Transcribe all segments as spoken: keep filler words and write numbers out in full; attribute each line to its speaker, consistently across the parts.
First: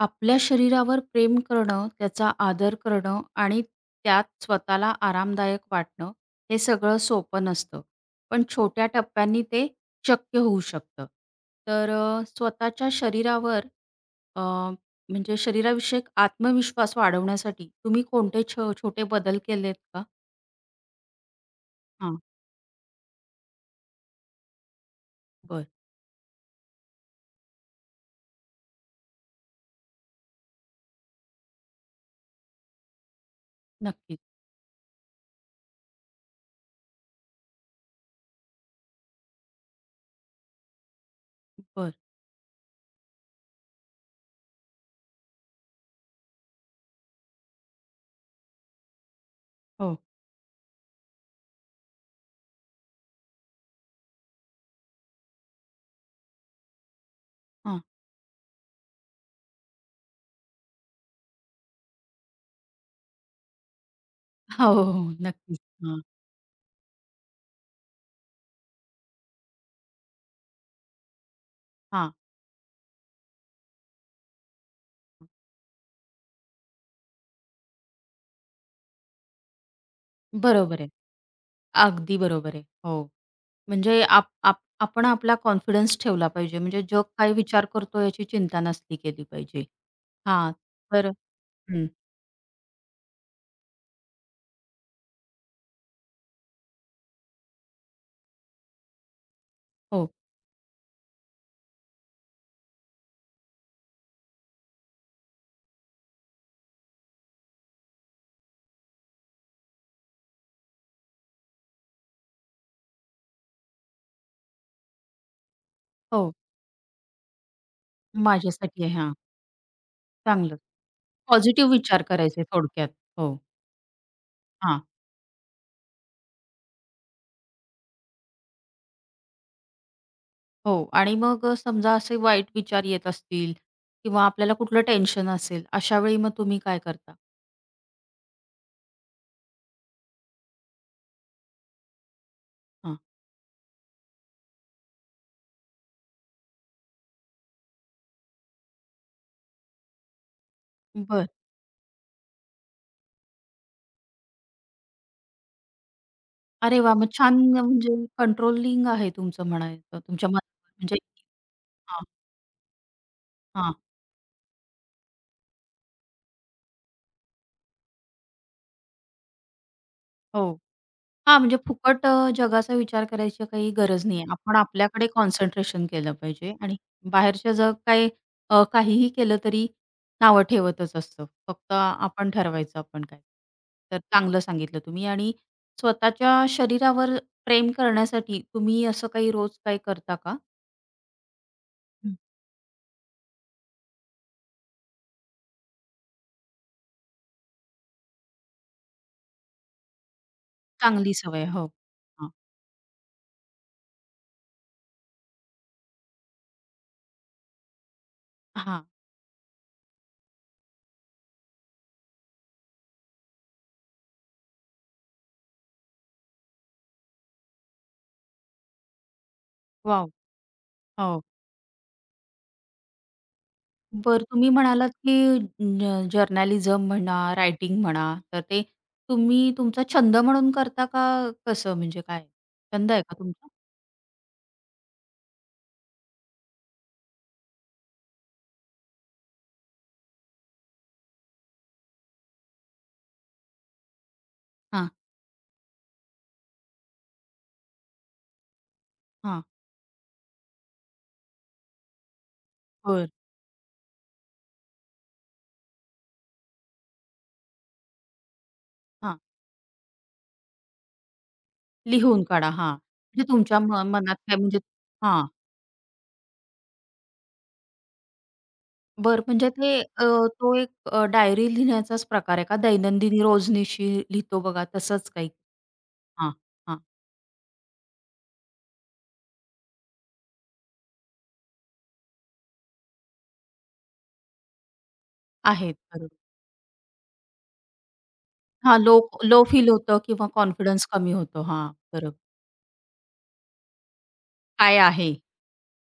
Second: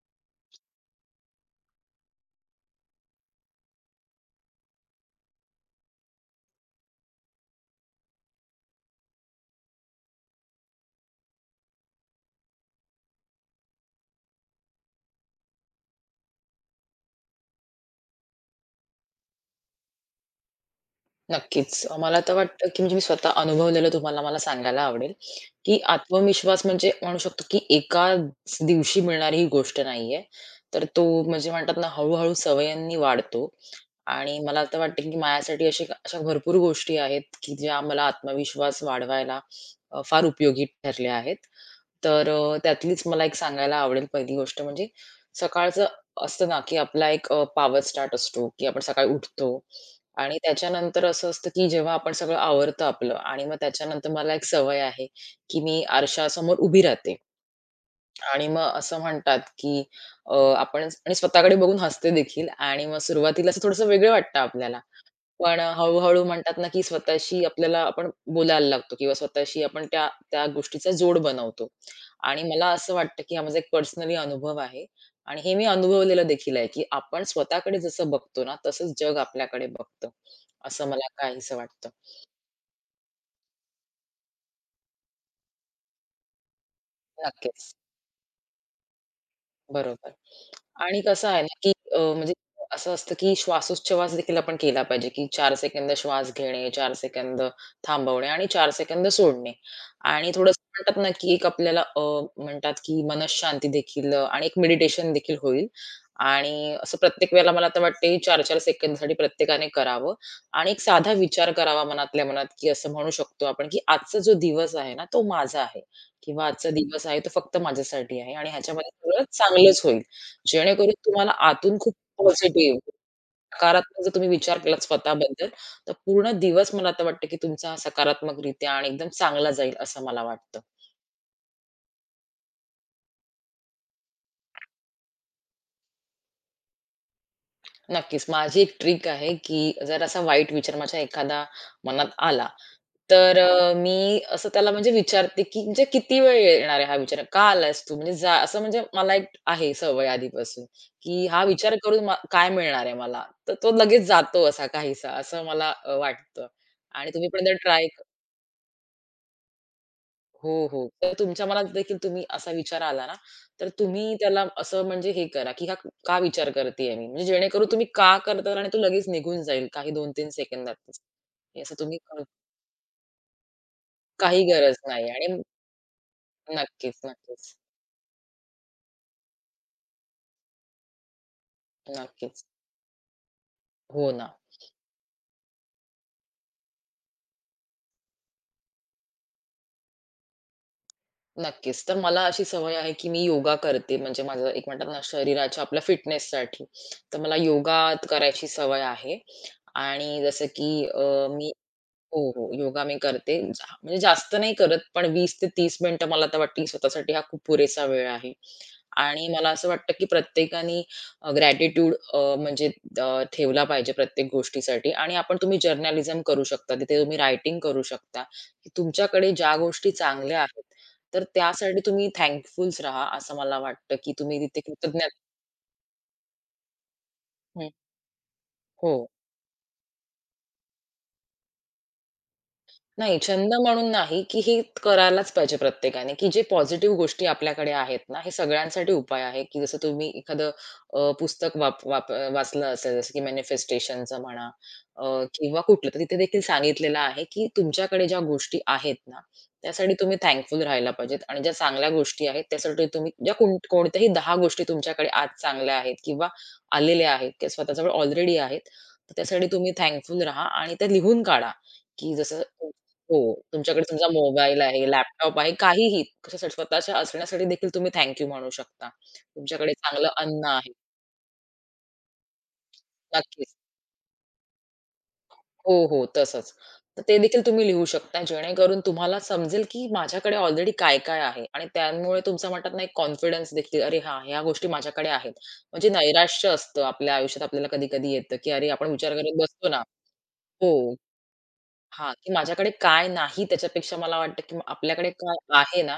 Speaker 1: आपल्या शरीरावर प्रेम करणं, त्याचा आदर करणं आणि त्यात स्वतःला आरामदायक वाटणं, हे सगळं सोपं नसतं. पण छोट्या टप्प्यांनी ते शक्य होऊ शकतं. तर अ, स्वतःच्या शरीरावर अ, म्हणजे शरीराविषयक आत्मविश्वास वाढवण्यासाठी तुम्ही कोणते छो छोटे बदल केलेत का?
Speaker 2: नक्कीच. अ,
Speaker 1: हां,
Speaker 2: मला तर वाटतं, की म्हणजे मी स्वतः अनुभवलेलं तुम्हाला मला सांगायला आवडेल,
Speaker 1: बरं.
Speaker 2: की आत्मविश्वास म्हणजे म्हणू शकतो, की एकाच दिवशी मिळणारी ही गोष्ट नाहीये. तर तो म्हणजे म्हणतात ना, हळू-हळू सवयींनी वाढतो.
Speaker 1: नक्कीच.
Speaker 2: आणि मला तर वाटतं, की माझ्यासाठी अशी अशा भरपूर गोष्टी आहेत, की ज्या मला आत्मविश्वास वाढवायला अ, फार उपयोगी ठरल्या आहेत.
Speaker 1: बरं.
Speaker 2: तर अ, त्यातलीच मला एक सांगायला आवडेल पहिली गोष्ट म्हणजे सकाळचं असतं ना, की आपला एक पावर पॉवर स्टार्ट असतो, की आपण सकाळी उठतो
Speaker 1: हो.
Speaker 2: आणि त्याच्यानंतर असं असतं, की जेव्हा आपण सगळं आवरतं आपलं आणि मग त्याच्यानंतर मला एक सवय आहे, की मी आरशासमोर उभी राहते
Speaker 1: हां.
Speaker 2: आणि मग असं म्हणतात, की अ, आपण आणि स्वतःकडे बघून हसते देखील आणि मग सुरुवातीला असं थोडंसं वेगळं वाटतं
Speaker 1: हो,
Speaker 2: आपल्याला.
Speaker 1: हो, हो.
Speaker 2: पण
Speaker 1: नक्कीच.
Speaker 2: अ,
Speaker 1: हां.
Speaker 2: हळू म्हणतात ना, की स्वतःशी आपल्याला आपण बोलायला लागतो किंवा स्वतःशी आपण त्या त्या गोष्टीचा जोड बनवतो.
Speaker 1: हां.
Speaker 2: आणि मला असं वाटतं, की हा माझा एक पर्सनली अनुभव आहे आणि हे मी अनुभवलेलं देखील आहे, की आपण स्वतःकडे जसं बघतो ना, तसंच जग आपल्याकडे बघतं.
Speaker 1: बरोबर
Speaker 2: असं
Speaker 1: आहे.
Speaker 2: मला काहीसं वाटतं.
Speaker 1: अगदी बरोबर आहे. हो. म्हणजे आप आप आपण आपला कॉन्फिडन्स ठेवला पाहिजे. म्हणजे जग काय विचार
Speaker 2: नक्कीच.
Speaker 1: करतो याची चिंता नसली केली पाहिजे.
Speaker 2: बरोबर.
Speaker 1: हां,
Speaker 2: आणि
Speaker 1: तर
Speaker 2: कसं आहे ना, की
Speaker 1: हं,
Speaker 2: अ, म्हणजे असं असतं, की श्वासोच्छवास देखील आपण केला पाहिजे, की चार सेकंद श्वास घेणे, चार सेकंद थांबवणे आणि चार सेकंद सोडणे.
Speaker 1: हो,
Speaker 2: आणि थोडंसं म्हणतात ना, की एक आपल्याला अ, म्हणतात, की मनःशांती देखील अ, आणि एक मेडिटेशन देखील होईल. आणि असं प्रत्येक वेळेला मला तर वाटते चार चार सेकंदसाठी प्रत्येकाने करावं आणि एक साधा विचार करावा मनातल्या मनात, की असं म्हणू शकतो आपण, की आजचा जो दिवस आहे ना, तो माझा आहे.
Speaker 1: हो.
Speaker 2: किंवा आजचा दिवस आहे तो फक्त माझ्यासाठी आहे आणि
Speaker 1: माझ्यासाठी
Speaker 2: ह्याच्यामध्ये
Speaker 1: आहे हां,
Speaker 2: सगळं चांगलंच होईल.
Speaker 1: चांगलं.
Speaker 2: जेणेकरून तुम्हाला
Speaker 1: पॉझिटिव्ह
Speaker 2: आतून खूप
Speaker 1: विचार करायचे
Speaker 2: पॉझिटिव्ह,
Speaker 1: थोडक्यात. हो,
Speaker 2: सकारात्मक जर तुम्ही विचार
Speaker 1: हां,
Speaker 2: केलात स्वतःबद्दल, तर पूर्ण दिवस मला आता वाटतं की तुमचा सकारात्मकरित्या आणि एकदम चांगला जाईल असं मला वाटतं.
Speaker 1: हो. आणि मग अ, समजा असे वाईट विचार येत असतील किंवा आपल्याला कुठलं टेन्शन असेल, अशा वेळी मग तुम्ही काय करता?
Speaker 2: नक्कीच. माझी एक ट्रिक आहे, की जर असा वाईट विचार माझ्या एखादा मनात आला,
Speaker 1: हां,
Speaker 2: तर अ, मी असं त्याला म्हणजे विचारते, की म्हणजे किती वेळ येणार आहे हा विचार? का आलायस तू? म्हणजे जा असं म्हणजे मला एक आहे सवय आधीपासून, की
Speaker 1: बरं.
Speaker 2: हा विचार करून म काय मिळणार आहे मला? तर तो लगेच जातो असा काहीसा असं मला अ, वाटतं
Speaker 1: अरे वाह! मग
Speaker 2: आणि तुम्ही
Speaker 1: छान
Speaker 2: पण जर ट्राय
Speaker 1: म्हणजे कंट्रोलिंग आहे तुमचं म्हणायचं तुमच्या
Speaker 2: हो,
Speaker 1: मनावर
Speaker 2: हो.
Speaker 1: म्हणजे
Speaker 2: तर तुमच्या मनात देखील
Speaker 1: हां,
Speaker 2: तुम्ही असा विचार आला ना, तर
Speaker 1: हां.
Speaker 2: तुम्ही त्याला असं म्हणजे हे करा, की हा का विचार करतेय मी? म्हणजे जेणेकरून तुम्ही का करता आणि तो लगेच निघून जाईल काही दोन तीन
Speaker 1: हो.
Speaker 2: सेकंदातच.
Speaker 1: हां, म्हणजे
Speaker 2: हे असं तुम्ही
Speaker 1: फुकट
Speaker 2: क
Speaker 1: अ, जगाचा विचार करायची काही गरज नाहीये.
Speaker 2: काही
Speaker 1: आपण
Speaker 2: गरज
Speaker 1: आपल्याकडे
Speaker 2: नाही आणि
Speaker 1: कॉन्सन्ट्रेशन केलं पाहिजे आणि
Speaker 2: नक्कीच,
Speaker 1: बाहेरचं
Speaker 2: नक्कीच,
Speaker 1: जग काय अ, काहीही केलं तरी नावं ठेवतच असतं. फक्त आपण
Speaker 2: नक्कीच.
Speaker 1: ठरवायचं आपण काय. तर
Speaker 2: हो ना.
Speaker 1: चांगलं सांगितलं तुम्ही आणि स्वतःच्या शरीरावर प्रेम करण्यासाठी तुम्ही असं काही रोज काही करता का?
Speaker 2: नक्कीच. तर
Speaker 1: हं.
Speaker 2: मला अशी सवय आहे, की मी योगा करते. म्हणजे माझं एक म्हणतात ना शरीराच्या आपल्या फिटनेससाठी. तर मला योगा करायची सवय आहे आणि जसं की अ,
Speaker 1: चांगली सवय
Speaker 2: मी
Speaker 1: हो.
Speaker 2: हो,
Speaker 1: हां,
Speaker 2: हो. योगा मी करते. जा म्हणजे जास्त नाही करत, पण वीस ते तीस मिनिटं मला तर वाटतं, की स्वतःसाठी हा खूप पुरेसा वेळ आहे.
Speaker 1: हां.
Speaker 2: आणि मला असं वाटतं, की प्रत्येकाने अ, ग्रॅटिट्यूड अ, म्हणजे अ, ठेवला पाहिजे प्रत्येक गोष्टीसाठी. आणि आपण तुम्ही जर्नलिझम करू शकता. तिथे तुम्ही रायटिंग करू शकता, की तुमच्याकडे ज्या गोष्टी
Speaker 1: वॉव!
Speaker 2: चांगल्या आहेत,
Speaker 1: हो.
Speaker 2: तर त्यासाठी तुम्ही थँकफुलच राहा, असं मला वाटतं, की
Speaker 1: बरं
Speaker 2: तुम्ही
Speaker 1: तुम्ही
Speaker 2: तिथे
Speaker 1: म्हणालात,
Speaker 2: कृतज्ञ
Speaker 1: की ज म्हणा,
Speaker 2: हं.
Speaker 1: रायटिंग म्हणा, तर ते
Speaker 2: हो.
Speaker 1: तुम्ही तुमचा छंद म्हणून करता का कसं म्हणजे काय? छंद आहे का
Speaker 2: नाही,
Speaker 1: तुमचा?
Speaker 2: छंद म्हणून नाही, की हे करायलाच पाहिजे प्रत्येकाने, की जे पॉझिटिव्ह गोष्टी आपल्याकडे आहेत ना, हे सगळ्यांसाठी उपाय आहे, की जसं तुम्ही एखादं अ, पुस्तक वाप वाप वाचलं असेल, जसं की मॅनिफेस्टेशनचं म्हणा
Speaker 1: हां,
Speaker 2: अ, किंवा कुठलं, तर तिथे देखील सांगितलेलं आहे, की तुमच्याकडे ज्या गोष्टी आहेत ना,
Speaker 1: हां,
Speaker 2: त्यासाठी तुम्ही थँकफुल राहायला पाहिजेत आणि ज्या चांगल्या गोष्टी आहेत, त्यासाठी
Speaker 1: बरं.
Speaker 2: तुम्ही ज्या कोण कोणत्याही दहा गोष्टी तुमच्याकडे आज चांगल्या आहेत किंवा आलेल्या आहेत किंवा स्वतःजवळ ऑलरेडी आहेत, तर
Speaker 1: हां,
Speaker 2: त्यासाठी तुम्ही थँकफुल राहा आणि त्या लिहून काढा, की
Speaker 1: लिहून
Speaker 2: जसं
Speaker 1: काढा. हां,
Speaker 2: हो,
Speaker 1: म्हणजे तुमच्या
Speaker 2: तुमच्याकडे
Speaker 1: म
Speaker 2: तुमचा
Speaker 1: मनात काय म्हणजे
Speaker 2: मोबाईल आहे,
Speaker 1: हां,
Speaker 2: लॅपटॉप आहे, काहीही कशासाठी स्वतःच्या असण्यासाठी देखील तुम्ही थँक म्हणू शकता.
Speaker 1: बरं म्हणजे
Speaker 2: तुमच्याकडे
Speaker 1: ते अ,
Speaker 2: चांगलं अन्न
Speaker 1: तो एक
Speaker 2: आहे.
Speaker 1: अ, डायरी लिहिण्याचाच प्रकार आहे का? दैनंदिनी
Speaker 2: नक्कीच.
Speaker 1: रोजनिशी लिहितो बघा तसंच काही?
Speaker 2: हो, हो,
Speaker 1: हां,
Speaker 2: तसंच.
Speaker 1: हां,
Speaker 2: तर ते देखील तुम्ही लिहू शकता जेणेकरून तुम्हाला समजेल, की माझ्याकडे ऑलरेडी काय-काय आहे आणि त्यामुळे तुमचा म्हणतात ना, एक कॉन्फिडन्स देखील, "अरे हां, ह्या गोष्टी माझ्याकडे आहेत."
Speaker 1: आहेत
Speaker 2: म्हणजे
Speaker 1: बरोबर.
Speaker 2: नैराश्य असतं आपल्या आयुष्यात आपल्याला कधी-कधी येतं, की अरे
Speaker 1: हां,
Speaker 2: आपण
Speaker 1: लो
Speaker 2: विचार करत
Speaker 1: लो
Speaker 2: बसतो
Speaker 1: फील
Speaker 2: ना
Speaker 1: होतं किंवा
Speaker 2: हो.
Speaker 1: कॉन्फिडन्स कमी होतो. हां,
Speaker 2: हां,
Speaker 1: बरोबर.
Speaker 2: की माझ्याकडे काय नाही त्याच्यापेक्षा मला वाटतं, की
Speaker 1: काय
Speaker 2: आपल्याकडे
Speaker 1: आहे?
Speaker 2: काय आहे ना,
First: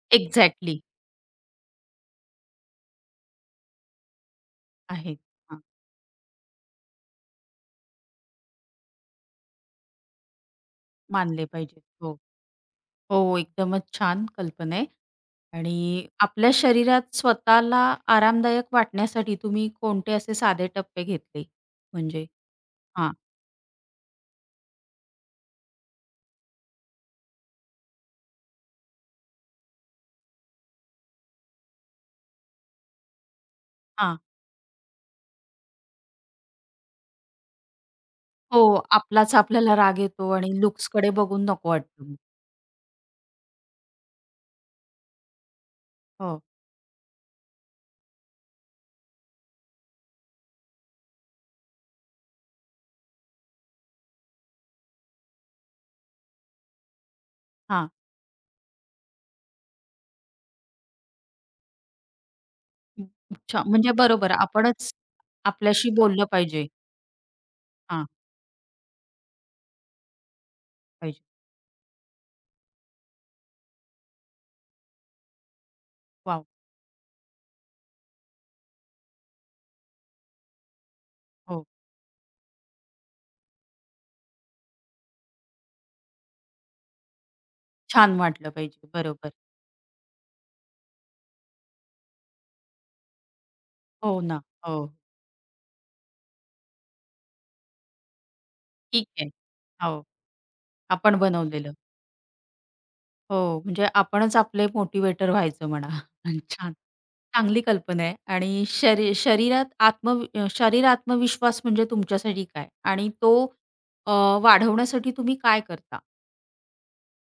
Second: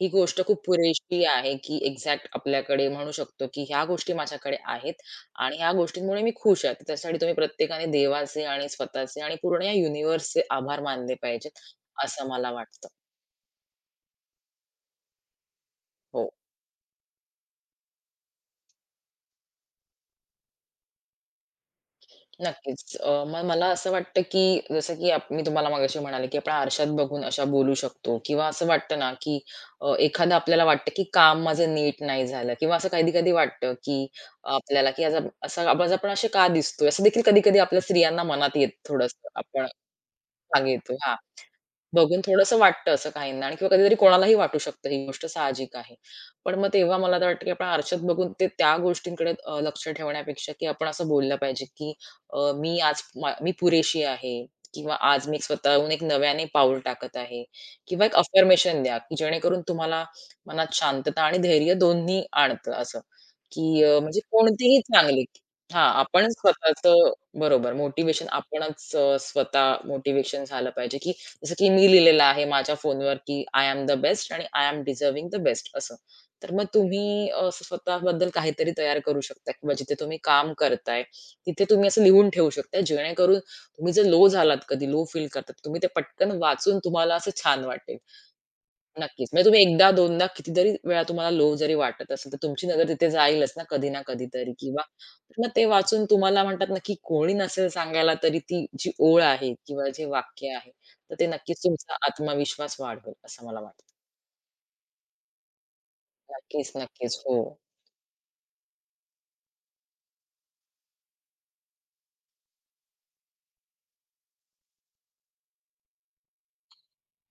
Speaker 2: ही गोष्ट खूप
Speaker 1: एक्झॅक्टली.
Speaker 2: पुरेशी आहे, की एक्झॅक्ट आपल्याकडे म्हणू शकतो, की ह्या गोष्टी माझ्याकडे आहेत
Speaker 1: आहेत.
Speaker 2: आणि
Speaker 1: हां,
Speaker 2: ह्या गोष्टींमुळे मी खुश आहे. तर त्यासाठी तुम्ही प्रत्येकाने देवाचे आणि स्वतःचे आणि पूर्ण या युनिव्हर्सचे आभार मानले
Speaker 1: मानले
Speaker 2: पाहिजेत,
Speaker 1: पाहिजेत. हो,
Speaker 2: असं मला वाटतं.
Speaker 1: हो, एकदमच छान कल्पना आहे आणि
Speaker 2: हो.
Speaker 1: आपल्या शरीरात स्वतःला आरामदायक वाटण्यासाठी तुम्ही कोणते असे साधे टप्पे घेतले? म्हणजे
Speaker 2: नक्कीच. अ,
Speaker 1: हां,
Speaker 2: मग मला असं वाटतं, की जसं की आप मी तुम्हाला मगाशी म्हणाले, की आपण आरशात बघून अशा बोलू शकतो किंवा असं वाटतं ना, की अ, एखादं आपल्याला वाटतं, की काम माझं नीट नाही झालं किंवा असं कधी-कधी वाटतं, की
Speaker 1: हां.
Speaker 2: आपल्याला, की असं असं आपण आपण असे का दिसतोय? असं देखील कधी-कधी आपल्या स्त्रियांना मनात
Speaker 1: हो,
Speaker 2: येत थोडंसं
Speaker 1: आपलाच
Speaker 2: आपण
Speaker 1: आपल्याला राग येतो आणि
Speaker 2: मागे येतो.
Speaker 1: लुक्सकडे बघून नको वाटतं मग.
Speaker 2: बघून थोडंसं वाटतं असं काहींना आणि किंवा कधीतरी कोणालाही वाटू शकतं ही गोष्ट साहजिक आहे.
Speaker 1: हो,
Speaker 2: पण मग तेव्हा मला तर वाटतं, की आपण आरशात बघून ते त्या गोष्टींकडे अ, लक्ष ठेवण्यापेक्षा, की आपण असं बोललं पाहिजे, की अ, "मी आज मा मी पुरेशी आहे." किंवा "आज मी स्वतःहून एक नव्याने पाऊल टाकत आहे."
Speaker 1: हां.
Speaker 2: किंवा एक अफर्मेशन द्या, की जेणेकरून तुम्हाला मनात शांतता आणि धैर्य दोन्ही आणतं असं,
Speaker 1: अच्छा,
Speaker 2: की
Speaker 1: म्हणजे
Speaker 2: अ, म्हणजे
Speaker 1: बरोबर
Speaker 2: कोणतेही
Speaker 1: आपणच
Speaker 2: चांगले हां,
Speaker 1: आपल्याशी बोललं
Speaker 2: आपण
Speaker 1: पाहिजे.
Speaker 2: स्वतःचं बरोबर
Speaker 1: हां,
Speaker 2: मोटिव्हेशन आपणच अ, स्वतः मोटिव्हेशन झालं पाहिजे, की
Speaker 1: पाहिजे.
Speaker 2: जसं की मी लिहिलेलं आहे माझ्या फोनवर, की आय एम द बेस्ट आणि I am deserving the best असं.
Speaker 1: वॉव!
Speaker 2: तर मग तुम्ही असं स्वतःबद्दल काहीतरी तयार करू शकता किंवा जिथे तुम्ही काम करताय, तिथे
Speaker 1: हो,
Speaker 2: तुम्ही असं लिहून ठेवू शकता. जेणेकरून तुम्ही जर लो झालात, कधी लो फील करतात, तुम्ही ते पटकन वाचून तुम्हाला असं छान वाटेल.
Speaker 1: छान वाटलं पाहिजे.
Speaker 2: नक्कीच.
Speaker 1: बरोबर.
Speaker 2: म्हणजे तुम्ही एकदा, दोनदा, कितीतरी वेळा तुम्हाला लो जरी वाटत असेल, तर तुमची नजर तिथे जाईलच ना कधी ना
Speaker 1: हो ना.
Speaker 2: कधीतरी
Speaker 1: हो,
Speaker 2: किंवा मग ते वाचून तुम्हाला म्हणतात ना, की कोणी नसेल सांगायला तरी ती जी
Speaker 1: ठीक
Speaker 2: ओळ
Speaker 1: आहे.
Speaker 2: आहे किंवा
Speaker 1: हो,
Speaker 2: जे वाक्य आहे, तर
Speaker 1: आपण
Speaker 2: ते नक्कीच
Speaker 1: बनवलेलं.
Speaker 2: तुमचा आत्मविश्वास वाढवेल असं मला
Speaker 1: हो,
Speaker 2: वाटतं.
Speaker 1: म्हणजे आपणच आपले मोटिवेटर व्हायचं म्हणा.
Speaker 2: नक्कीच,
Speaker 1: छान.
Speaker 2: नक्कीच. हो.
Speaker 1: चांगली कल्पना आहे आणि शरी शरीरात आत्म अ, शरीर आत्मविश्वास म्हणजे तुमच्यासाठी काय? आणि तो अ, वाढवण्यासाठी तुम्ही काय करता?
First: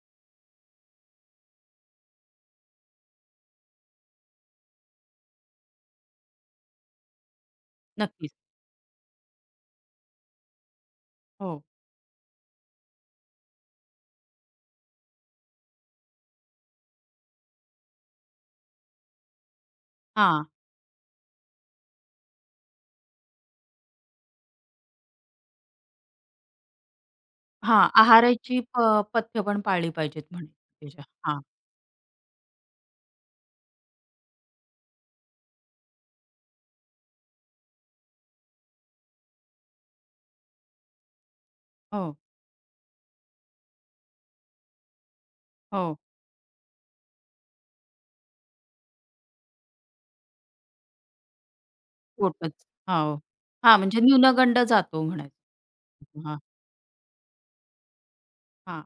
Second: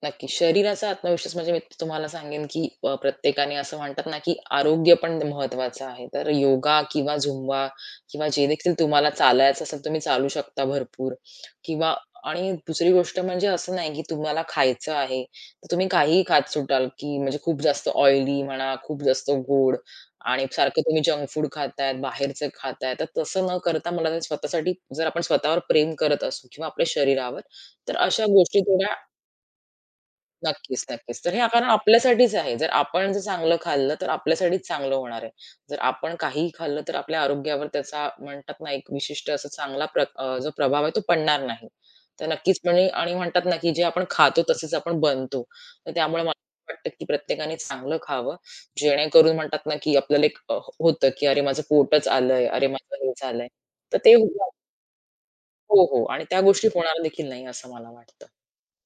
Speaker 2: नक्की. शरीराचा आत्मविश्वास म्हणजे मी तुम्हाला सांगेन, की अ, प्रत्येकाने असं म्हणतात ना, की आरोग्य पण महत्वाचं आहे. तर योगा किंवा झुंबा किंवा
Speaker 1: नक्कीच.
Speaker 2: जे देखील तुम्हाला चालायचं असेल, तुम्ही चालू शकता भरपूर
Speaker 1: हो.
Speaker 2: किंवा आणि दुसरी गोष्ट म्हणजे असं नाही, की तुम्हाला खायचं आहे, तर तुम्ही काहीही खात सुटाल, की म्हणजे खूप जास्त ऑइली म्हणा, खूप जास्त गोड
Speaker 1: हां,
Speaker 2: आणि सारखं तुम्ही जंक फूड खाताय, बाहेरचं खाताय. तर तसं न करता मला तर स्वतःसाठी जर आपण स्वतःवर प्रेम करत असू किंवा आपल्या शरीरावर,
Speaker 1: हां.
Speaker 2: तर अशा गोष्टी
Speaker 1: आहाराची प
Speaker 2: थोड्या
Speaker 1: पथ्य पण पाळली पाहिजेत म्हणे
Speaker 2: नक्कीच,
Speaker 1: त्याच्या.
Speaker 2: नक्कीच. तर
Speaker 1: हां.
Speaker 2: हे कारण आपल्यासाठीच आहे. जर आपण जर चांगलं खाल्लं, तर आपल्यासाठीच चांगलं होणार आहे. जर आपण काहीही खाल्लं, तर आपल्या आरोग्यावर त्याचा म्हणतात ना, एक विशिष्ट असा चांगला प्र अ, जो प्रभाव आहे तो पडणार नाही.
Speaker 1: हो,
Speaker 2: तर नक्कीचपणे आणि म्हणतात ना, की जे आपण खातो तसेच आपण बनतो. तर
Speaker 1: हो.
Speaker 2: त्यामुळे मला वाटतं, की प्रत्येकाने चांगलं खावं. जेणेकरून म्हणतात ना, की आपल्याला एक अ, होतं, की "अरे, माझं पोटच आलंय.
Speaker 1: पोटच.
Speaker 2: अरे, माझं हे
Speaker 1: हो.
Speaker 2: झालंय."
Speaker 1: हां,
Speaker 2: तर
Speaker 1: म्हणजे
Speaker 2: ते हो,
Speaker 1: न्यूनगंड जातो म्हणायचं.
Speaker 2: हो हो. आणि
Speaker 1: हां.
Speaker 2: त्या गोष्टी होणार देखील नाही असं मला वाटतं.
Speaker 1: हां.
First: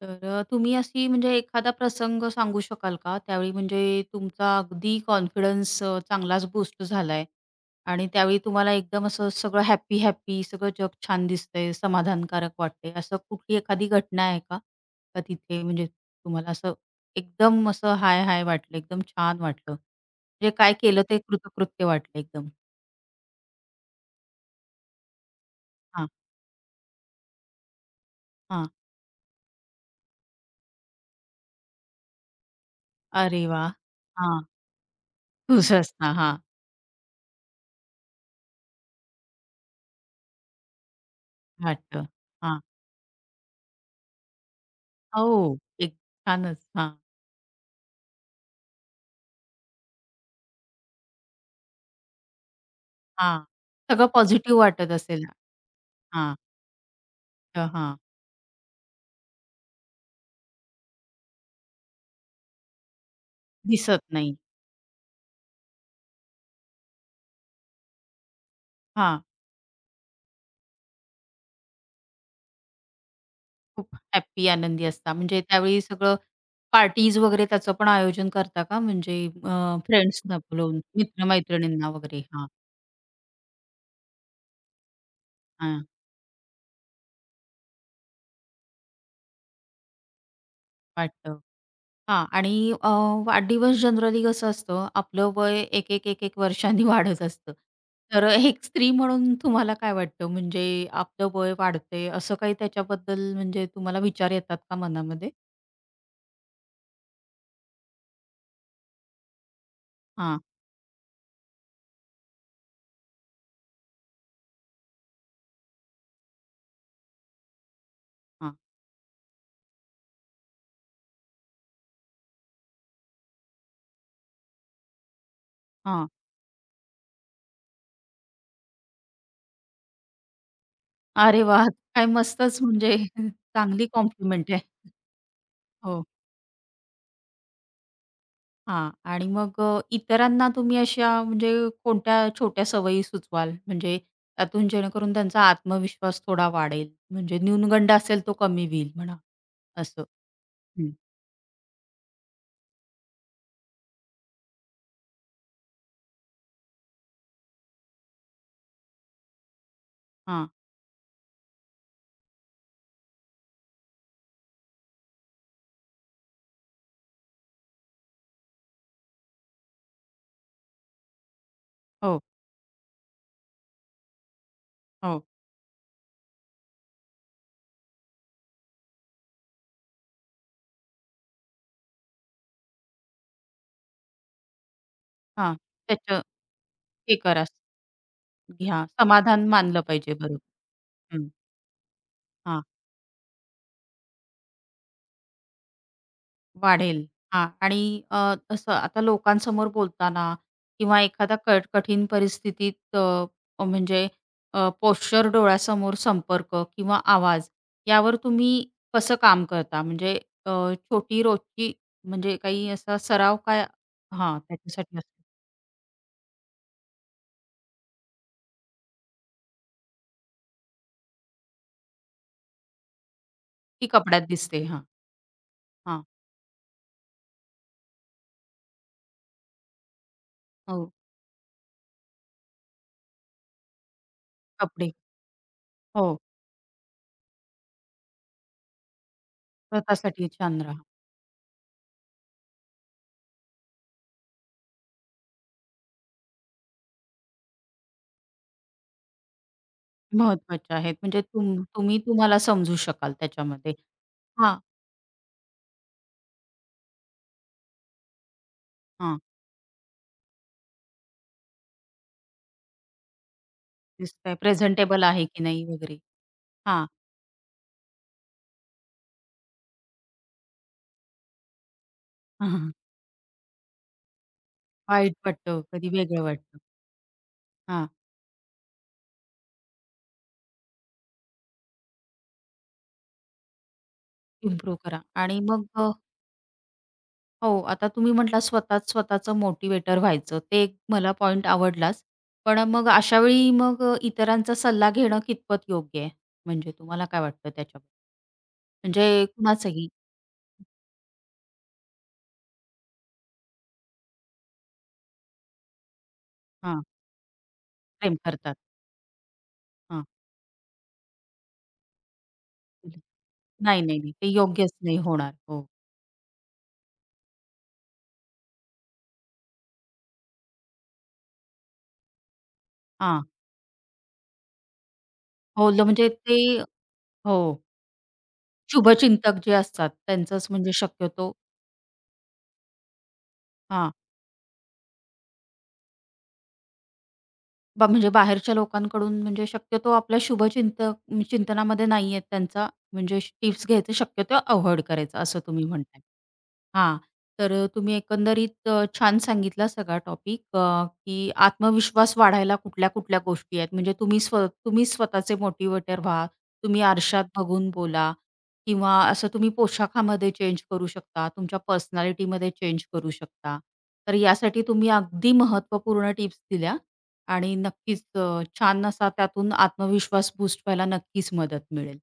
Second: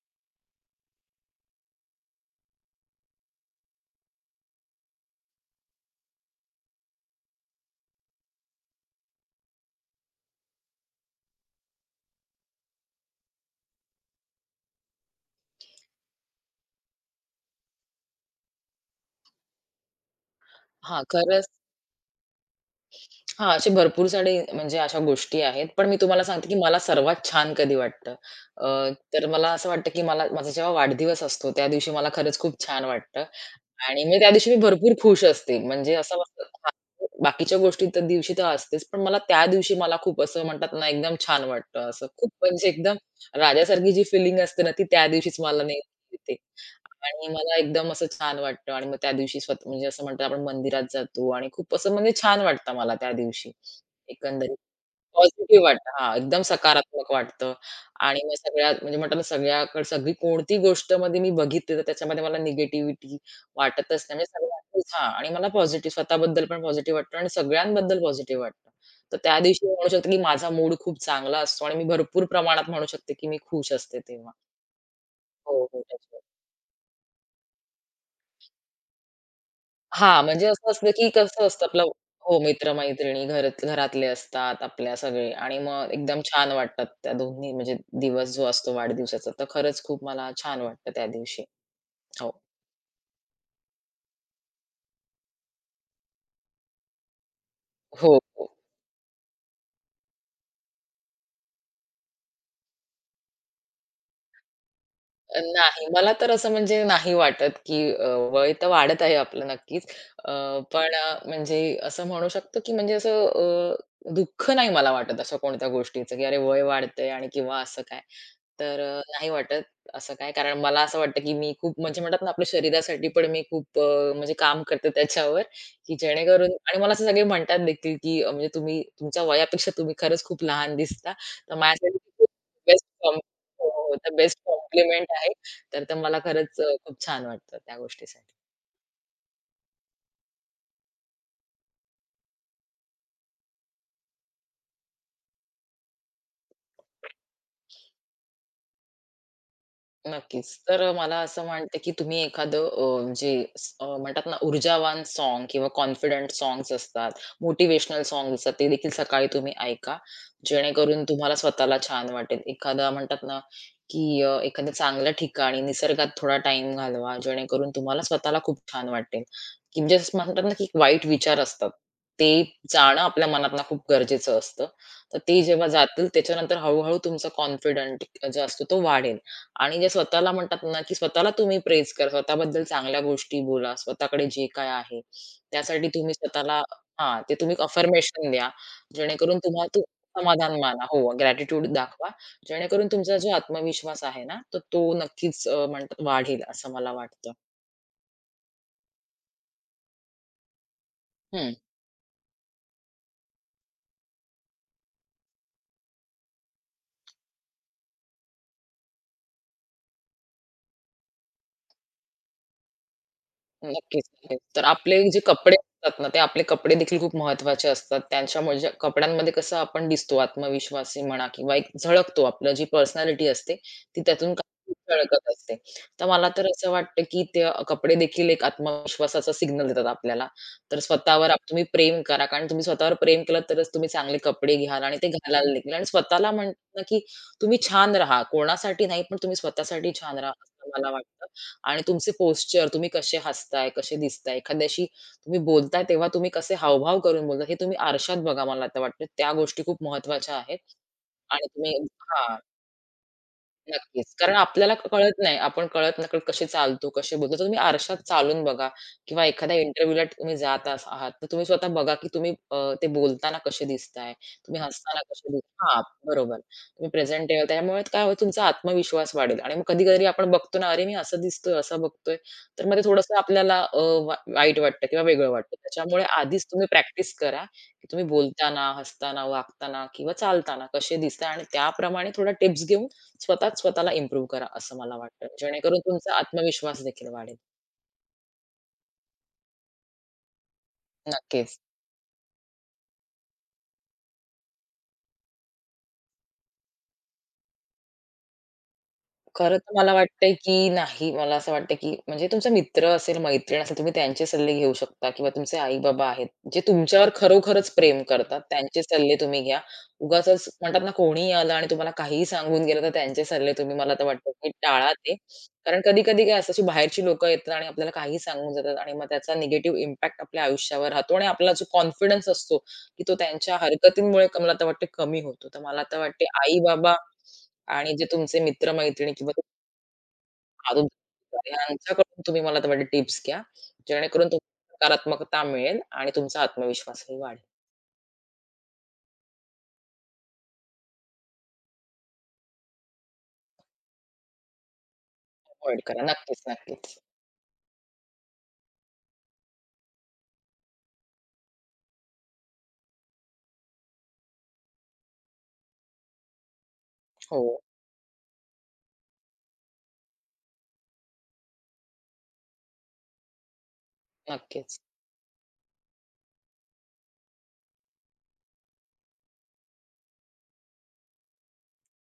Speaker 1: तर अ, तुम्ही अशी म्हणजे एखादा प्रसंग सांगू शकाल का? त्यावेळी म्हणजे तुमचा अगदी कॉन्फिडन्स अ, चांगलाच बूस्ट झालाय आणि त्यावेळी तुम्हाला एकदम असं सगळं हॅपी-हॅपी सगळं जग छान दिसतंय, समाधानकारक वाटतंय. असं कुठली एखादी घटना आहे का? का तिथे म्हणजे तुम्हाला असं एकदम असं हाय-हाय वाटलं, एकदम छान वाटलं? म्हणजे काय
Speaker 2: हां,
Speaker 1: केलं ते
Speaker 2: खरंच
Speaker 1: कृतकृत्य वाटलं एकदम?
Speaker 2: हां, असे भरपूर सारे म्हणजे अशा गोष्टी आहेत. पण मी
Speaker 1: हां,
Speaker 2: तुम्हाला सांगते, की मला सर्वात छान कधी वाटतं. अ,
Speaker 1: हां.
Speaker 2: तर मला असं वाटतं, की मला माझा जेव्हा वाढदिवस असतो, त्या दिवशी मला खरंच खूप छान वाटतं.
Speaker 1: अरे वाह!
Speaker 2: आणि म्हणजे त्या
Speaker 1: हां.
Speaker 2: दिवशी मी भरपूर खुश असते.
Speaker 1: खुश
Speaker 2: म्हणजे
Speaker 1: असणं.
Speaker 2: असं
Speaker 1: हां,
Speaker 2: वाटतं हां, बाकीच्या गोष्टी त्या दिवशी तर असतेच. पण मला त्या दिवशी मला खूप असं म्हणतात ना, एकदम छान वाटतं.
Speaker 1: वाटतं.
Speaker 2: असं खूप म्हणजे एकदम राजासारखी जी फिलिंग असते ना, ती त्या दिवशीच
Speaker 1: हो,
Speaker 2: मला नेहमी
Speaker 1: एक
Speaker 2: येते.
Speaker 1: छानच. हां,
Speaker 2: आणि मला एकदम असं छान वाटतं आणि मग त्या दिवशी स्वतः म्हणजे असं म्हणतो आपण मंदिरात जातो आणि खूप असं म्हणजे छान वाटतं मला त्या
Speaker 1: हां.
Speaker 2: दिवशी
Speaker 1: सगळं
Speaker 2: एकंदरीत.
Speaker 1: पॉझिटिव्ह वाटत असेल.
Speaker 2: पॉझिटिव्ह वाटतं. हां,
Speaker 1: हां,
Speaker 2: एकदम सकारात्मक वाटतं
Speaker 1: अ, हां.
Speaker 2: आणि मग सगळ्या म्हणजे म्हणतात ना सगळ्याकडे सगळी कोणती गोष्टमध्ये मी बघितली तर त्याच्यामध्ये मला निगेटिव्हिटी वाटतच
Speaker 1: दिसत
Speaker 2: नाही. म्हणजे
Speaker 1: नाही.
Speaker 2: सगळ्यातच हां आणि मला पॉझिटिव्ह स्वतःबद्दल पण पॉझिटिव्ह वाटतं आणि सगळ्यांबद्दल पॉझिटिव्ह वाटतं. तर
Speaker 1: हां,
Speaker 2: त्या दिवशी मी म्हणू शकते, की माझा मूड खूप चांगला असतो आणि मी भरपूर प्रमाणात म्हणू शकते, की मी खुश
Speaker 1: खूप
Speaker 2: असते तेव्हा.
Speaker 1: हॅपी, आनंदी असता. म्हणजे
Speaker 2: हो,
Speaker 1: त्यावेळी
Speaker 2: हो.
Speaker 1: सगळं
Speaker 2: त्याच्यामुळे.
Speaker 1: पार्टीज वगैरे त्याचं पण आयोजन करता का? म्हणजे अ,
Speaker 2: हां,
Speaker 1: फ्रेंड्सना
Speaker 2: म्हणजे असं
Speaker 1: बोलवून
Speaker 2: असतं, की कसं असतं आपलं
Speaker 1: मित्र-मैत्रिणींना वगैरे?
Speaker 2: हो,
Speaker 1: हां,
Speaker 2: मित्र-मैत्रिणी घरात घरातले असतात आपल्या सगळे आणि
Speaker 1: हां.
Speaker 2: मग एकदम छान वाटतात त्या दोन्ही म्हणजे दिवस जो असतो वाढदिवसाचा, तर खरंच खूप मला छान वाटतं त्या
Speaker 1: वाटतं.
Speaker 2: दिवशी.
Speaker 1: हां.
Speaker 2: हो.
Speaker 1: आणि अ, वाढदिवस जनरली कसं असतं, आपलं वय एक एक 1 एक वर्षांनी वाढत असतं.
Speaker 2: हो.
Speaker 1: तर
Speaker 2: हो.
Speaker 1: एक स्त्री म्हणून तुम्हाला काय वाटतं, म्हणजे आपलं वय वाढतंय असं काही त्याच्याबद्दल म्हणजे तुम्हाला विचार येतात का मनामध्ये?
Speaker 2: अ, नाही. मला तर असं म्हणजे नाही वाटत, की अ, वय तर वाढत आहे आपलं नक्कीच. अ,
Speaker 1: हां,
Speaker 2: पण अ, म्हणजे असं म्हणू शकतो, की म्हणजे असं अ, दुःख नाही मला वाटत अशा कोणत्या गोष्टीचं, की अरे वय वाढतंय आणि किंवा असं काय.
Speaker 1: हां,
Speaker 2: तर अ, नाही वाटत असं काय. कारण मला असं वाटतं, की मी खूप म्हणजे म्हणतात ना आपल्या शरीरासाठी पण मी खूप अ, म्हणजे काम करते त्याच्यावर, की
Speaker 1: हां.
Speaker 2: जेणेकरून आणि मला असे सगळे म्हणतात देखील, की अ, म्हणजे तुम्ही तुमच्या वयापेक्षा तुम्ही खरंच खूप लहान दिसता.
Speaker 1: अरे
Speaker 2: तर
Speaker 1: वाह! काय
Speaker 2: माझ्यासाठी
Speaker 1: मस्तच
Speaker 2: बेस्ट
Speaker 1: म्हणजे
Speaker 2: हो,
Speaker 1: चांगली
Speaker 2: हो. द बेस्ट
Speaker 1: कॉम्प्लिमेंट आहे.
Speaker 2: कॉम्प्लिमेंट आहे. तर ते
Speaker 1: हो.
Speaker 2: मला खरंच अ, खूप छान वाटतं त्या गोष्टीसाठी.
Speaker 1: हां. आणि मग अ, इतरांना तुम्ही अशा म्हणजे कोणत्या छोट्या सवयी सुचवाल? म्हणजे त्यातून जेणेकरून त्यांचा आत्मविश्वास थोडा वाढेल, म्हणजे न्यूनगंड असेल तो कमी होईल म्हणा, असं?
Speaker 2: नक्कीच. तर
Speaker 1: हं.
Speaker 2: अ, मला असं वाटतं, की तुम्ही एखादं अ, जे स अ, म्हणतात ना ऊर्जावान सॉन्ग किंवा कॉन्फिडंट सॉन्ग्स असतात, मोटिव्हेशनल सॉन्ग्स असतात, ते देखील सकाळी तुम्ही ऐका.
Speaker 1: हां.
Speaker 2: जेणेकरून तुम्हाला स्वतःला छान वाटेल. एखादा म्हणतात ना, की अ, एखाद्या चांगल्या ठिकाणी निसर्गात थोडा टाईम घालवा, जेणेकरून तुम्हाला स्वतःला खूप छान वाटेल. की म्हणजे असं म्हणतात ना, की वाईट विचार असतात.
Speaker 1: हो,
Speaker 2: ते जाणं आपल्या मनातनं खूप गरजेचं असतं. तर
Speaker 1: हो.
Speaker 2: ते जेव्हा जातील त्याच्यानंतर हळू तुमचा कॉन्फिडंट जो असतो तो वाढेल. आणि जे स्वतःला म्हणतात ना, की स्वतःला तुम्ही प्रेझ करा. स्वतःबद्दल चांगल्या गोष्टी बोला. स्वतःकडे जे काय आहे,
Speaker 1: हां.
Speaker 2: त्यासाठी तुम्ही
Speaker 1: त्याचं
Speaker 2: स्वतःला
Speaker 1: हे
Speaker 2: हां, ते
Speaker 1: करा,
Speaker 2: तुम्ही अफर्मेशन द्या.
Speaker 1: घ्या.
Speaker 2: जेणेकरून
Speaker 1: समाधान
Speaker 2: तुम्हाला
Speaker 1: मानलं
Speaker 2: तू
Speaker 1: पाहिजे. बरोबर.
Speaker 2: समाधान माना. हो,
Speaker 1: हं.
Speaker 2: ग्रॅटिट्यूड दाखवा.
Speaker 1: हां.
Speaker 2: जेणेकरून तुमचा जो आत्मविश्वास आहे ना, तर तो नक्कीच अ, म्हणतात वाढेल असं मला
Speaker 1: वाढेल.
Speaker 2: वाटतं.
Speaker 1: हां. आणि अ, असं आता लोकांसमोर बोलताना किंवा एखादा
Speaker 2: हं.
Speaker 1: कट कठीण परिस्थितीत अ, म्हणजे अ, पोश्चर, डोळ्यासमोर संपर्क किंवा आवाज यावर तुम्ही कसं काम करता? म्हणजे अ, छोटी रोजची म्हणजे काही असा सराव काय
Speaker 2: नक्कीच, नक्कीच.
Speaker 1: हां,
Speaker 2: तर आपले
Speaker 1: त्याच्यासाठी असतो.
Speaker 2: जे कपडे असतात ना, ते आपले कपडे देखील खूप महत्त्वाचे असतात. त्यांच्यामुळे ज्या कपड्यांमध्ये कसं आपण दिसतो आत्मविश्वासी म्हणा किंवा एक झळकतो. आपलं जी पर्सनॅलिटी असते,
Speaker 1: ती
Speaker 2: ती
Speaker 1: कपड्यात
Speaker 2: त्यातून
Speaker 1: दिसते.
Speaker 2: काही
Speaker 1: हां,
Speaker 2: झळकत असते.
Speaker 1: हां.
Speaker 2: तर मला तर असं वाटतं, की ते कपडे देखील एक आत्मविश्वासाचा सिग्नल देतात आपल्याला. तर
Speaker 1: हो,
Speaker 2: स्वतःवर आप तुम्ही प्रेम करा. कारण तुम्ही स्वतःवर प्रेम केलं तरच तुम्ही चांगले कपडे घ्याल
Speaker 1: कपडे.
Speaker 2: आणि ते घालायला देखील आणि
Speaker 1: हो,
Speaker 2: स्वतःला म्हणतात ना, की तुम्ही छान राहा. कोणासाठी नाही, पण तुम्ही स्वतःसाठी छान
Speaker 1: स्वतःसाठी
Speaker 2: राहा,
Speaker 1: छान
Speaker 2: असं
Speaker 1: राहा.
Speaker 2: मला वाटतं. आणि तुमचे पोश्चर, तुम्ही कसे हसताय, कसे दिसताय, एखाद्याशी तुम्ही बोलताय तेव्हा तुम्ही कसे हावभाव करून बोलता, हे तुम्ही आरशात बघा मला आता वाटतं. त्या गोष्टी खूप महत्त्वाच्या आहेत
Speaker 1: महत्वाच्या आहेत. म्हणजे
Speaker 2: आणि
Speaker 1: तुम
Speaker 2: तुम्ही
Speaker 1: तुम्ही
Speaker 2: हां.
Speaker 1: तुम्हाला समजू शकाल त्याच्यामध्ये.
Speaker 2: नक्कीच. कारण
Speaker 1: हां,
Speaker 2: आपल्याला क- कळत नाही. आपण कळत-नकळत कसे चालतो, कसे बोलतो. तर तुम्ही आरशात चालून बघा
Speaker 1: हां.
Speaker 2: किंवा एखाद्या इंटरव्ह्यूला तुम्ही जात अस आहात, तर तुम्ही स्वतः बघा, की तुम्ही अ, ते बोलताना कसे दिसताय,
Speaker 1: दिसतंय
Speaker 2: तुम्ही हसताना
Speaker 1: प्रेझेंटेबल आहे
Speaker 2: कसे दिस
Speaker 1: की नाही
Speaker 2: हां,
Speaker 1: वगैरे.
Speaker 2: बरोबर.
Speaker 1: हां.
Speaker 2: तुम्ही प्रेझेंटेबल त्यामुळे काय होईल तुमचा आत्मविश्वास वाढेल आणि मग कधी-कधी आपण बघतो ना, "अरे, मी असं दिसतोय, असं बघतोय." तर मग ते थोडंसं आपल्याला अ, वा वाईट वाटतं किंवा
Speaker 1: वाईट
Speaker 2: वेगळं वाटतं.
Speaker 1: वाटतं, कधी
Speaker 2: त्याच्यामुळे
Speaker 1: वेगळं
Speaker 2: आधीच
Speaker 1: वाटतं.
Speaker 2: तुम्ही प्रॅक्टिस करा, की
Speaker 1: हां,
Speaker 2: तुम्ही बोलताना, हसताना, वागताना किंवा चालताना कसे दिसताय आणि त्याप्रमाणे थोड्या टिप्स घेऊन स्वतःच स्वतःला इम्प्रूव्ह करा असं
Speaker 1: इम्प्रूव्ह
Speaker 2: मला
Speaker 1: करा
Speaker 2: वाटतं.
Speaker 1: आणि मग
Speaker 2: जेणेकरून
Speaker 1: अ,
Speaker 2: तुमचा आत्मविश्वास देखील वाढेल.
Speaker 1: हो, आता तुम्ही म्हटला स्वतःच स्वतःचं मोटिव्हेटर व्हायचं. ते एक मला पॉइंट
Speaker 2: नक्कीच.
Speaker 1: आवडलाच. पण मग अशा वेळी मग अ, इतरांचा सल्ला घेणं कितपत योग्य आहे? म्हणजे तुम्हाला काय वाटतं त्याच्याबद्दल? म्हणजे
Speaker 2: खरं तर
Speaker 1: कुणाचंही
Speaker 2: मला वाटतंय, की नाही. मला असं वाटतं, की म्हणजे तुमचा मित्र असेल, मैत्रीण असेल, तुम्ही त्यांचे सल्ले घेऊ शकता किंवा तुमचे आई-बाबा आहेत, जे
Speaker 1: हां,
Speaker 2: तुमच्यावर खरोखरच प्रेम
Speaker 1: प्रेम
Speaker 2: करतात,
Speaker 1: करतात.
Speaker 2: त्यांचे सल्ले तुम्ही घ्या.
Speaker 1: हां.
Speaker 2: उगाचच म्हणतात ना, कोणीही आलं आणि तुम्हाला काहीही सांगून गेलं, तर त्यांचे सल्ले तुम्ही
Speaker 1: नाही,
Speaker 2: मला
Speaker 1: नाही,
Speaker 2: तर
Speaker 1: नाही. ते
Speaker 2: वाटतं, की
Speaker 1: योग्यच
Speaker 2: टाळा
Speaker 1: नाही
Speaker 2: ते.
Speaker 1: होणार. हो.
Speaker 2: कारण कधी-कधी काय असतं, अशी बाहेरची लोकं येतात आणि आपल्याला काहीही सांगून जातात आणि मग त्याचा निगेटिव्ह इम्पॅक्ट आपल्या आयुष्यावर राहतो आणि आपला जो कॉन्फिडन्स असतो, की तो
Speaker 1: हां.
Speaker 2: त्यांच्या हरकतींमुळे क- मला तर वाटतं कमी होतो. तर
Speaker 1: हो,
Speaker 2: मला
Speaker 1: ल-
Speaker 2: तर
Speaker 1: म्हणजे
Speaker 2: वाटते
Speaker 1: ते
Speaker 2: आई-बाबा
Speaker 1: हो.
Speaker 2: आणि जे तुमचे मित्र-मैत्रिणी किंवा
Speaker 1: शुभचिंतक जे असतात त्यांचंच म्हणजे शक्यतो
Speaker 2: तुमचे आजू- यांच्याकडून तुम्ही मला तर वाटतं टिप्स घ्या,
Speaker 1: हां,
Speaker 2: जेणेकरून तुम्हाला सकारात्मकता मिळेल आणि तुमचा आत्मविश्वासही वाढेल.
Speaker 1: बा म्हणजे बाहेरच्या लोकांकडून म्हणजे शक्यतो आपल्या शुभचिंतक चिंतनामध्ये नाही आहेत त्यांचा म्हणजे टिप्स घ्यायचं शक्यतो अव्हॉइड करायचं असं तुम्ही
Speaker 2: अव्हॉइड
Speaker 1: म्हणताय.
Speaker 2: करा. नक्कीच, नक्कीच.
Speaker 1: हां, तर तुम्ही एकंदरीत अ, छान सांगितला सगळा टॉपिक अ, की आत्मविश्वास वाढायला कुठल्या-कुठल्या गोष्टी आहेत. म्हणजे तुम्ही स्व तुम्ही स्वतःचे मोटिव्हेटर व्हा, तुम्ही आरशात
Speaker 2: हो,
Speaker 1: बघून बोला किंवा असं तुम्ही पोशाखामध्ये चेंज करू शकता, तुमच्या पर्सनॅलिटीमध्ये चेंज करू शकता. तर यासाठी
Speaker 2: नक्कीच.
Speaker 1: तुम्ही अगदी महत्त्वपूर्ण टिप्स दिल्या आणि नक्कीच अ, छान असा त्यातून आत्मविश्वास बूस्ट व्हायला नक्कीच मदत मिळेल.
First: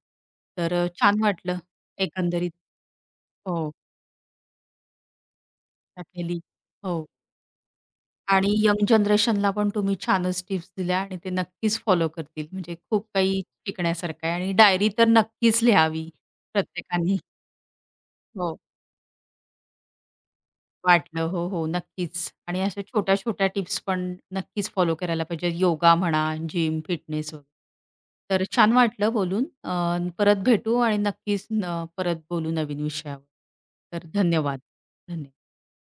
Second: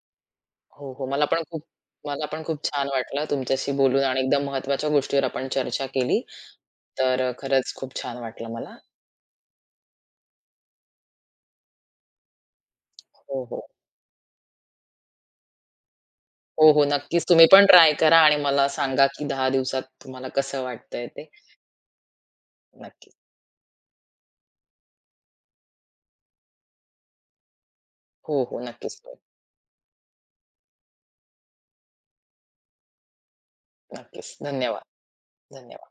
Speaker 1: तर अ,
Speaker 2: हो, हो.
Speaker 1: छान
Speaker 2: मला पण
Speaker 1: वाटलं
Speaker 2: खूप मला पण
Speaker 1: एकंदरीत
Speaker 2: खूप छान वाटलं
Speaker 1: हो,
Speaker 2: तुमच्याशी बोलून आणि एकदम महत्त्वाच्या गोष्टीवर आपण चर्चा केली.
Speaker 1: टाकलेली हो.
Speaker 2: तर खरंच खूप छान वाटलं
Speaker 1: आणि
Speaker 2: मला.
Speaker 1: यंग जनरेशनला पण तुम्ही छानच टिप्स दिल्या आणि ते नक्कीच फॉलो करतील. म्हणजे खूप काही
Speaker 2: हो, हो.
Speaker 1: शिकण्यासारखं आहे आणि डायरी तर नक्कीच लिहावी
Speaker 2: हो, हो.
Speaker 1: प्रत्येकाने.
Speaker 2: नक्कीच तुम्ही पण ट्राय करा आणि
Speaker 1: हो.
Speaker 2: मला सांगा, की दहा दिवसात तुम्हाला कसं वाटतंय
Speaker 1: वाटलं.
Speaker 2: ते.
Speaker 1: हो, हो. नक्कीच. आणि अशा
Speaker 2: नक्कीच.
Speaker 1: छोट्या-छोट्या टिप्स पण नक्कीच फॉलो करायला पाहिजे. योगा म्हणा, जिम, फिटनेस वगैरे.
Speaker 2: हो,
Speaker 1: तर
Speaker 2: हो.
Speaker 1: छान
Speaker 2: नक्कीच.
Speaker 1: वाटलं बोलून. अ, परत भेटू आणि नक्कीच न परत बोलू नवीन विषयावर. तर
Speaker 2: नक्कीच.
Speaker 1: धन्यवाद.
Speaker 2: धन्यवाद.
Speaker 1: धन्यवाद.
Speaker 2: धन्यवाद.